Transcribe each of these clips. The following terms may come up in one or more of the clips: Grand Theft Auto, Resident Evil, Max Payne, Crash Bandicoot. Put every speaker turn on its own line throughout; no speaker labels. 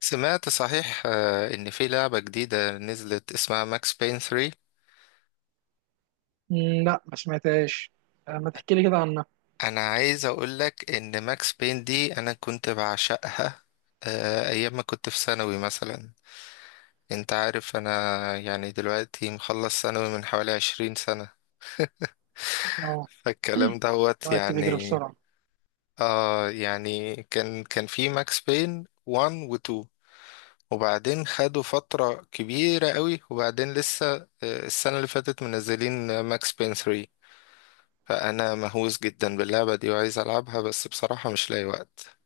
سمعت صحيح، ان في لعبة جديدة نزلت اسمها ماكس بين 3.
لا ما سمعتهاش. ما تحكي لي كده عنها.
انا عايز اقولك ان ماكس بين دي انا كنت بعشقها، ايام ما كنت في ثانوي مثلا. انت عارف انا، يعني دلوقتي مخلص ثانوي من حوالي 20 سنة.
اه،
فالكلام دوت
الوقت بيجري
يعني.
بسرعة.
اه يعني كان في ماكس بين 1 و 2، وبعدين خدوا فترة كبيرة قوي، وبعدين لسه السنة اللي فاتت منزلين ماكس بين 3. فأنا مهووس جدا باللعبة دي وعايز ألعبها، بس بصراحة مش لاقي وقت.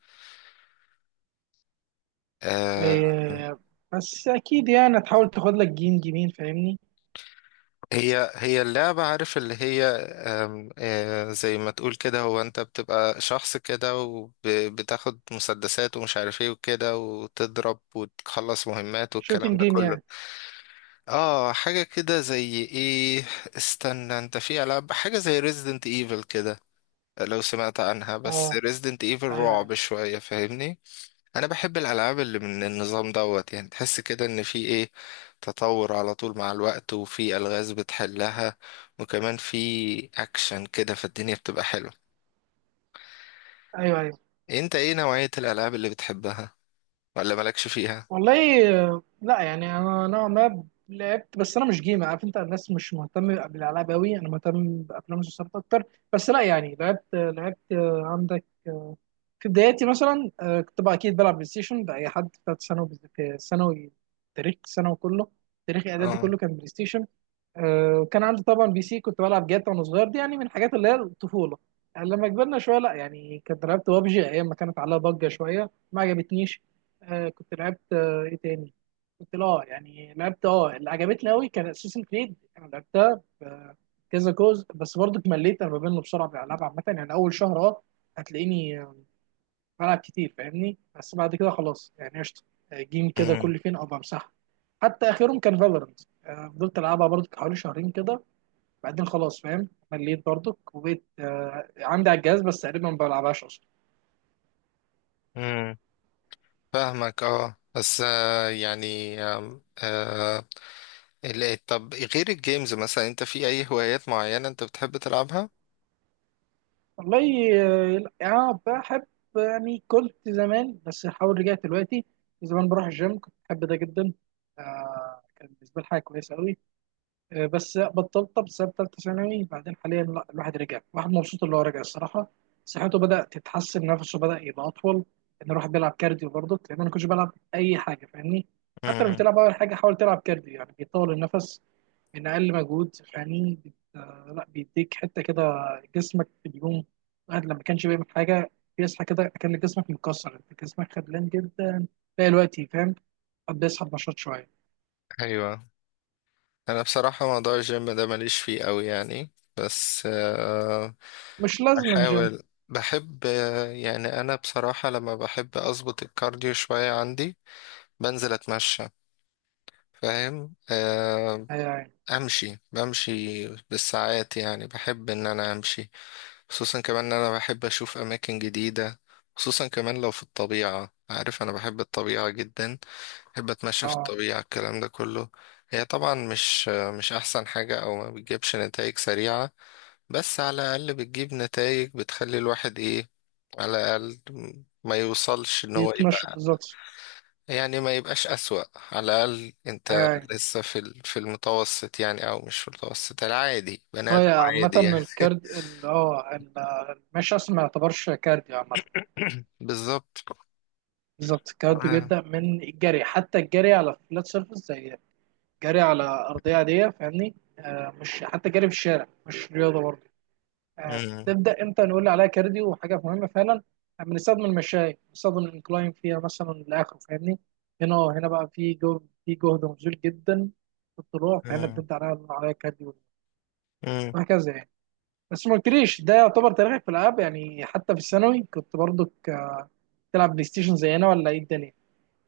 آه.
إيه، بس أكيد يعني هتحاول تاخد لك جيم جيمين فاهمني.
هي اللعبة، عارف اللي هي، آم، آه زي ما تقول كده، هو أنت بتبقى شخص كده وبتاخد مسدسات ومش عارف ايه وكده، وتضرب وتخلص مهمات والكلام
شوتنج
ده
جيم
كله.
يعني.
اه، حاجة كده زي ايه. استنى، انت في ألعاب حاجة زي ريزيدنت ايفل كده؟ لو سمعت عنها. بس
اه،
ريزيدنت ايفل
أيوه أيوه.
رعب شوية فاهمني. انا بحب الالعاب اللي من النظام دوت، يعني تحس كده ان في ايه، تطور على طول مع الوقت وفي الغاز بتحلها. وكمان في اكشن كده، فالدنيا بتبقى حلوه.
أيوه أيوه.
انت ايه نوعيه الالعاب اللي بتحبها؟ ولا مالكش فيها؟
والله لا يعني انا نوعا ما لعبت، بس انا مش جيمر عارف انت، الناس مش مهتمه بالالعاب قوي، انا مهتم بافلام المسلسلات اكتر. بس لا يعني لعبت عندك في بداياتي مثلا كنت بقى اكيد بلعب بلاي ستيشن ده اي حد بتاعت ثانوي. في ثانوي، تاريخ ثانوي كله، تاريخ اعدادي
اه.
كله كان بلاي ستيشن. كان عندي طبعا بي سي كنت بلعب جاتا وانا صغير، دي يعني من الحاجات اللي هي الطفوله. يعني لما كبرنا شويه لا يعني كنت لعبت بابجي ايام ما كانت عليها ضجه شويه، ما عجبتنيش. كنت لعبت ايه تاني؟ كنت لا يعني لعبت، اللي عجبتني قوي كان اساسن كريد، انا لعبتها كذا جزء، بس برضه اتمليت. انا بمل بسرعه بالالعاب عامه، يعني اول شهر اه هتلاقيني بلعب كتير فاهمني، بس بعد كده خلاص يعني قشطه. جيم كده
امم
كل فين او بمسحها. حتى اخرهم كان فالورنت، فضلت العبها برضه حوالي شهرين كده، بعدين خلاص فاهم، مليت برضك وبقيت عندي على الجهاز بس تقريبا ما بلعبهاش اصلا.
امم فاهمك، اه، بس يعني، آم، آه طب، غير الجيمز مثلا، انت في اي هوايات معينه انت بتحب تلعبها؟
والله لا، اه بحب، يعني كنت زمان، بس حاول رجعت دلوقتي. زمان بروح الجيم كنت بحب ده جدا. كان بالنسبه لي حاجه كويسه قوي. بس بطلت بسبب ثالثه ثانوي، بعدين حاليا لا الواحد رجع، الواحد مبسوط اللي هو رجع الصراحه. صحته بدات تتحسن، نفسه بدا يبقى اطول، ان الواحد بيلعب كارديو برضه، لان انا ما كنتش بلعب اي حاجه فاهمني. حتى لو مش
امم
تلعب اول حاجه، حاول تلعب كارديو يعني بيطول النفس من اقل مجهود. يعني بت... آه، لا بيديك حته كده، جسمك بيقوم. الواحد لما كانش بيعمل حاجه بيصحى كده كان جسمك مكسر، انت جسمك خدلان جدا، تلاقي الوقت فاهم قد بيسحب نشاط شويه.
ايوه. انا بصراحة موضوع الجيم ده ماليش فيه قوي يعني، بس
مش لازم جيم.
بحاول. بحب، يعني انا بصراحة لما بحب اظبط الكارديو شوية، عندي بنزل اتمشى، فاهم.
يعني
امشي، بمشي بالساعات، يعني بحب ان انا امشي، خصوصا كمان ان انا بحب اشوف اماكن جديدة، خصوصا كمان لو في الطبيعة، عارف انا بحب الطبيعة جدا، بحب اتمشى في
اه،
الطبيعة، الكلام ده كله. هي طبعا مش احسن حاجة او ما بتجيبش نتائج سريعة، بس على الاقل بتجيب نتائج بتخلي الواحد ايه، على الاقل ما يوصلش ان هو
بيتنشط
يبقى،
بالظبط.
يعني ما يبقاش اسوأ. على الاقل انت
يعني
لسه في المتوسط، يعني او مش في المتوسط، العادي، بني
هو
ادم
يا عامة
عادي يعني.
الكارد ال- اه ال- المشي أصلا ما يعتبرش كارديو عامة.
بالظبط.
بالظبط، الكارديو
آه.
بيبدأ من الجري، حتى الجري على فلات سيرفيس، زي جري على ارضيه عاديه فاهمني. مش حتى جري في الشارع مش رياضه برضه.
مم.
بتبدا امتى نقول عليها كارديو وحاجه مهمه فعلا؟ بنستخدم المشاية، بنستخدم الانكلاين فيها مثلا لاخره فاهمني. هنا اه هنا بقى في جهد مبذول جدا في الطلوع، فهنا
مم.
بنبدا عليها كارديو،
مم.
وهكذا يعني. بس ما قلتليش ده، يعتبر تاريخك في الالعاب يعني حتى في الثانوي كنت برضك تلعب بلاي ستيشن زينا ولا ايه الدنيا؟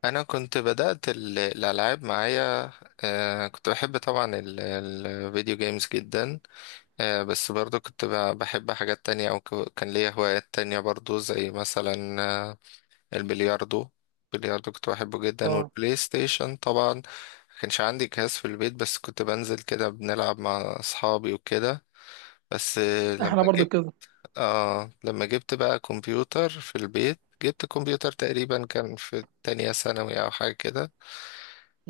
انا كنت بدأت الالعاب معايا، كنت بحب طبعا الفيديو جيمز جدا. بس برضو كنت بحب حاجات تانية، او كان ليا هوايات تانية برضو، زي مثلا البلياردو. البلياردو كنت بحبه جدا.
اه،
والبلاي ستيشن طبعا ما كانش عندي جهاز في البيت، بس كنت بنزل كده بنلعب مع اصحابي وكده. بس
احنا برضو كده.
لما جبت بقى كمبيوتر في البيت، جبت كمبيوتر تقريبا كان في تانية ثانوي او حاجة كده.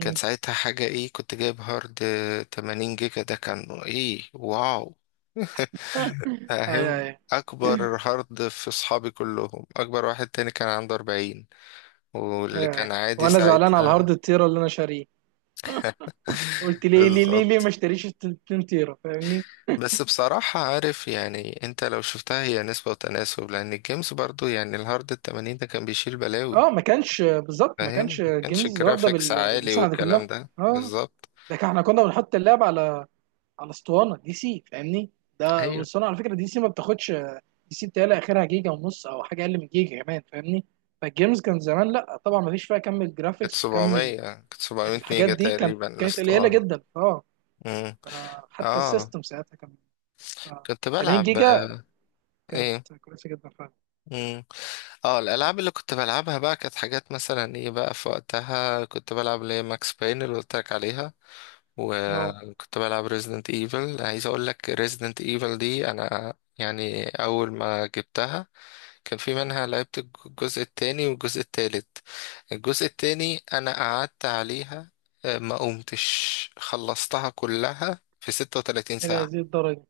كان ساعتها حاجة ايه، كنت جايب هارد 80 جيجا، ده كان ايه، واو!
اي
فاهم،
اي.
اكبر هارد في اصحابي كلهم. اكبر واحد تاني كان عنده 40،
اي
واللي
اي.
كان عادي
وانا زعلان على الهارد
ساعتها.
التيرا اللي انا شاريه، قلت ليه ليه ليه ليه ما
بالظبط.
اشتريش ال 2 تيرا فاهمني.
بس بصراحة عارف يعني، انت لو شفتها هي نسبة وتناسب، لان الجيمز برضو يعني الهارد ال 80 ده كان بيشيل بلاوي،
اه، ما كانش بالظبط، ما
فاهم.
كانش
ما كانش
جيمز واخده
جرافيكس
بال-
عالي
بالمساحه دي كلها.
والكلام ده
اه،
بالظبط.
احنا كنا بنحط اللعب على على اسطوانه دي سي فاهمني. ده
ايوه،
الاسطوانه على فكره دي سي ما بتاخدش، دي سي بتهيألي اخرها جيجا ونص او حاجه اقل من جيجا كمان فاهمني. فالجيمز كان زمان لا طبعا ما فيش فيها كم
كانت
الجرافيكس وكم
700 كانت 700
الحاجات
ميجا
دي، كانت
تقريبا
كانت قليله
الاسطوانة.
جدا اه.
مم.
حتى
اه
السيستم ساعتها كان آه،
كنت
80
بلعب
جيجا، كانت
ايه.
كويسه جدا فعلا.
مم. اه الالعاب اللي كنت بلعبها بقى كانت حاجات مثلا ايه بقى، في وقتها كنت بلعب اللي هي ماكس باين اللي قلت لك عليها،
نو.
وكنت بلعب ريزيدنت ايفل. عايز اقول لك ريزيدنت ايفل دي انا يعني اول ما جبتها، كان في منها لعبت الجزء التاني والجزء التالت. الجزء التاني انا قعدت عليها، ما قمتش خلصتها كلها في 36
الى
ساعة.
هذه الدرجه؟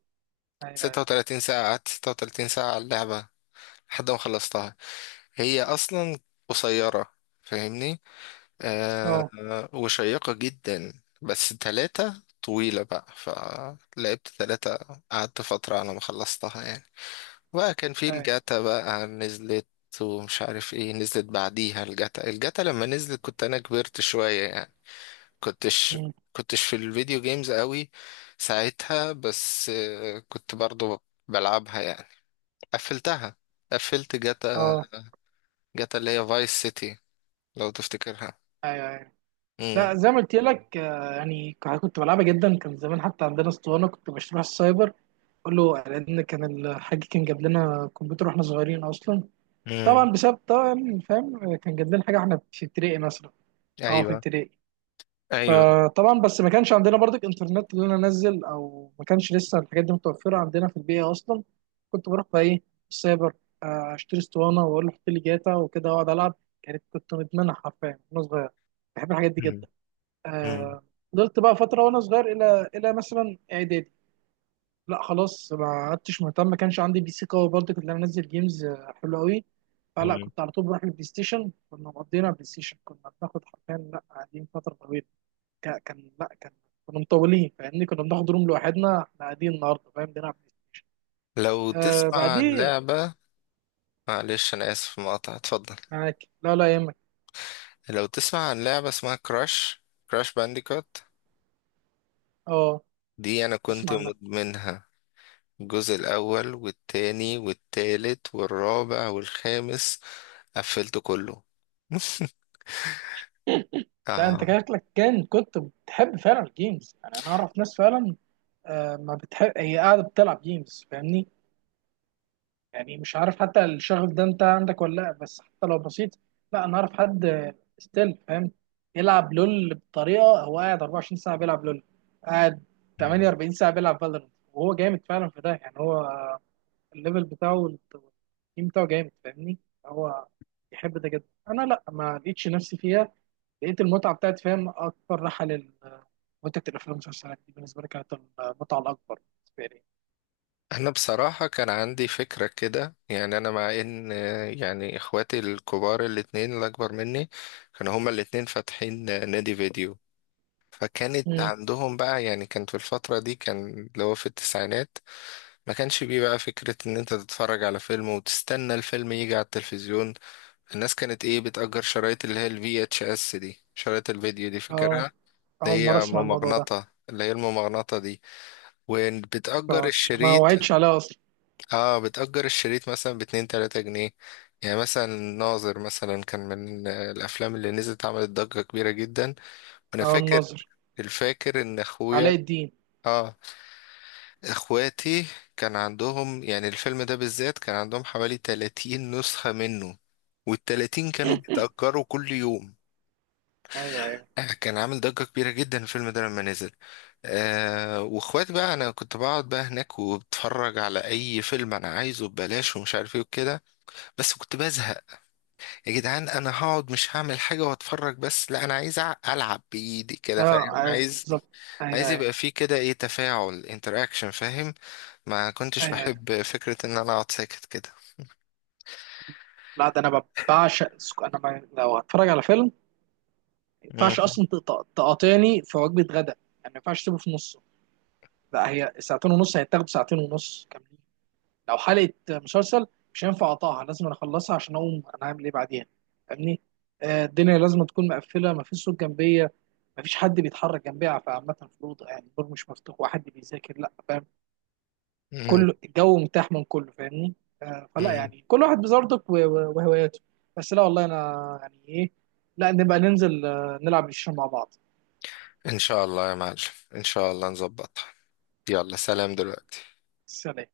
ايوه أيوة.
36 ساعة، قعدت 36 ساعة على اللعبة لحد ما خلصتها. هي أصلا قصيرة فاهمني،
اه.
وشيقة جدا، بس تلاتة طويلة بقى، فلعبت تلاتة، قعدت فترة على ما خلصتها يعني. بقى كان في
ايوه.
الجاتا بقى نزلت ومش عارف ايه، نزلت بعديها الجاتا لما نزلت كنت انا كبرت شوية يعني، كنتش
مم.
كنتش في الفيديو جيمز قوي ساعتها، بس كنت برضو بلعبها يعني. قفلتها، قفلت جاتا،
اه.
جاتا اللي هي فايس سيتي لو تفتكرها.
ايوه ايوه.
امم.
لا زي ما قلت لك يعني كنت بلعبها جدا، كان زمان حتى عندنا اسطوانه كنت بشتريها في السايبر. اقول له لان كان الحاج كان جاب لنا كمبيوتر واحنا صغيرين اصلا،
امم.
طبعا بسبب طبعا فاهم كان جاب لنا حاجه واحنا في ابتدائي مثلا. اه في
ايوه
ابتدائي.
ايوه.
فطبعا بس ما كانش عندنا برضك انترنت اللي انا انزل، او ما كانش لسه الحاجات دي متوفره عندنا في البيئه اصلا. كنت بروح بقى ايه، السايبر، اشتري اسطوانه واقول له حط لي جاتا وكده واقعد العب. كانت، كنت مدمنها حرفيا وانا صغير، بحب الحاجات دي
امم.
جدا.
امم.
آه، فضلت بقى فتره وانا صغير الى مثلا اعدادي. لا خلاص ما عدتش مهتم، ما كانش عندي بي سي قوي برضه كنت انا انزل جيمز حلوه قوي. فلا
امم.
كنت على طول بروح البلاي ستيشن، كنا مقضينا بلاي ستيشن، كنا بناخد حرفيا لا قاعدين فتره طويله. كا- كان لا كان كنا مطولين فاهمني، كنا بناخد روم لوحدنا احنا قاعدين النهارده فاهم بنلعب بلاي
لو
ستيشن.
تسمع عن
بعديه.
لعبة، معلش انا اسف مقاطعة، اتفضل.
معاك، لا لا يهمك.
لو تسمع عن لعبة اسمها كراش، كراش بانديكوت،
اه،
دي انا كنت
اسمع عنها.
مدمنها. الجزء الاول والتاني والتالت والرابع والخامس، قفلته كله.
لا انت
اه.
شكلك كان كنت بتحب فعلا الجيمز. يعني انا اعرف ناس فعلا ما بتحب، هي قاعده بتلعب جيمز فاهمني. يعني مش عارف حتى الشغف ده انت عندك ولا لا، بس حتى لو بسيط. لا انا اعرف حد ستيل فاهم، يلعب لول بطريقه هو قاعد 24 ساعه بيلعب لول، قاعد 48 ساعه بيلعب فالورنت، وهو جامد فعلا في ده يعني. هو الليفل بتاعه والتيم بتاعه جامد فاهمني، هو يحب ده جدا. انا لا ما لقيتش نفسي فيها، لقيت المتعه بتاعت فاهم، اكبر راحه لل متعه الافلام والمسلسلات دي بالنسبه لي، كانت المتعه الاكبر بالنسبه لي.
انا بصراحة كان عندي فكرة كده، يعني انا مع ان، يعني اخواتي الكبار الاتنين اللي اكبر مني كانوا هما الاتنين فاتحين، نادي فيديو. فكانت
امم.
عندهم بقى يعني، كان في الفترة دي، كان اللي هو في التسعينات، ما كانش بيه بقى فكرة ان انت تتفرج على فيلم وتستنى الفيلم يجي على التلفزيون. الناس كانت ايه، بتأجر شرايط اللي هي الفي اتش اس دي، شرايط الفيديو دي
اه،
فاكرها،
اول
اللي
مره
هي
اسمع الموضوع ده.
ممغنطة، اللي هي الممغنطة دي، وبتأجر
كراش ما
الشريط.
وعدتش عليها اصلا.
اه، بتأجر الشريط مثلا باتنين تلاتة جنيه. يعني مثلا ناظر مثلا، كان من الأفلام اللي نزلت عملت ضجة كبيرة جدا، وأنا
او
فاكر،
الناظر.
الفاكر إن أخويا،
علاء الدين.
اه إخواتي كان عندهم يعني الفيلم ده بالذات، كان عندهم حوالي 30 نسخة منه، والـ30 كانوا بيتأجروا كل يوم.
ايوه ايوه.
كان عامل ضجة كبيرة جدا الفيلم ده لما نزل. واخواتي بقى، انا كنت بقعد بقى هناك وبتفرج على اي فيلم انا عايزه ببلاش، ومش عارف ايه وكده، بس كنت بزهق. يا جدعان انا هقعد مش هعمل حاجه واتفرج بس؟ لا انا عايز العب بايدي كده،
اه،
فاهم، عايز،
بالظبط. ايوه
عايز
ايوه.
يبقى فيه كده ايه، تفاعل، انتراكشن فاهم. ما كنتش
ايوه ايوه.
بحب فكره ان انا اقعد ساكت كده.
لا ده انا بعشق انا ما، لو هتفرج على فيلم ما ينفعش
مم.
اصلا تقاطعني في وجبه غدا. يعني ما ينفعش تسيبه في نصه، لا هي ساعتين ونص، هيتاخد ساعتين ونص كاملين. لو حلقه مسلسل مش هينفع اقطعها، لازم أنا اخلصها عشان اقوم انا هعمل ايه بعدين فاهمني. الدنيا لازم تكون مقفله، ما فيش صوت جنبيه، ما فيش حد بيتحرك جنبيها، فعامة في الأوضة يعني الباب مش مفتوح وحد بيذاكر لا،
مم.
كله الجو متاح من كله فاهمني. فلا
مم.
يعني كل واحد بظروفك وهواياته. بس لا والله انا يعني ايه، لا نبقى ننزل نلعب الشطرنج مع بعض.
ان شاء الله يا معلم، ان شاء الله نظبطها، يلا سلام دلوقتي.
سلام.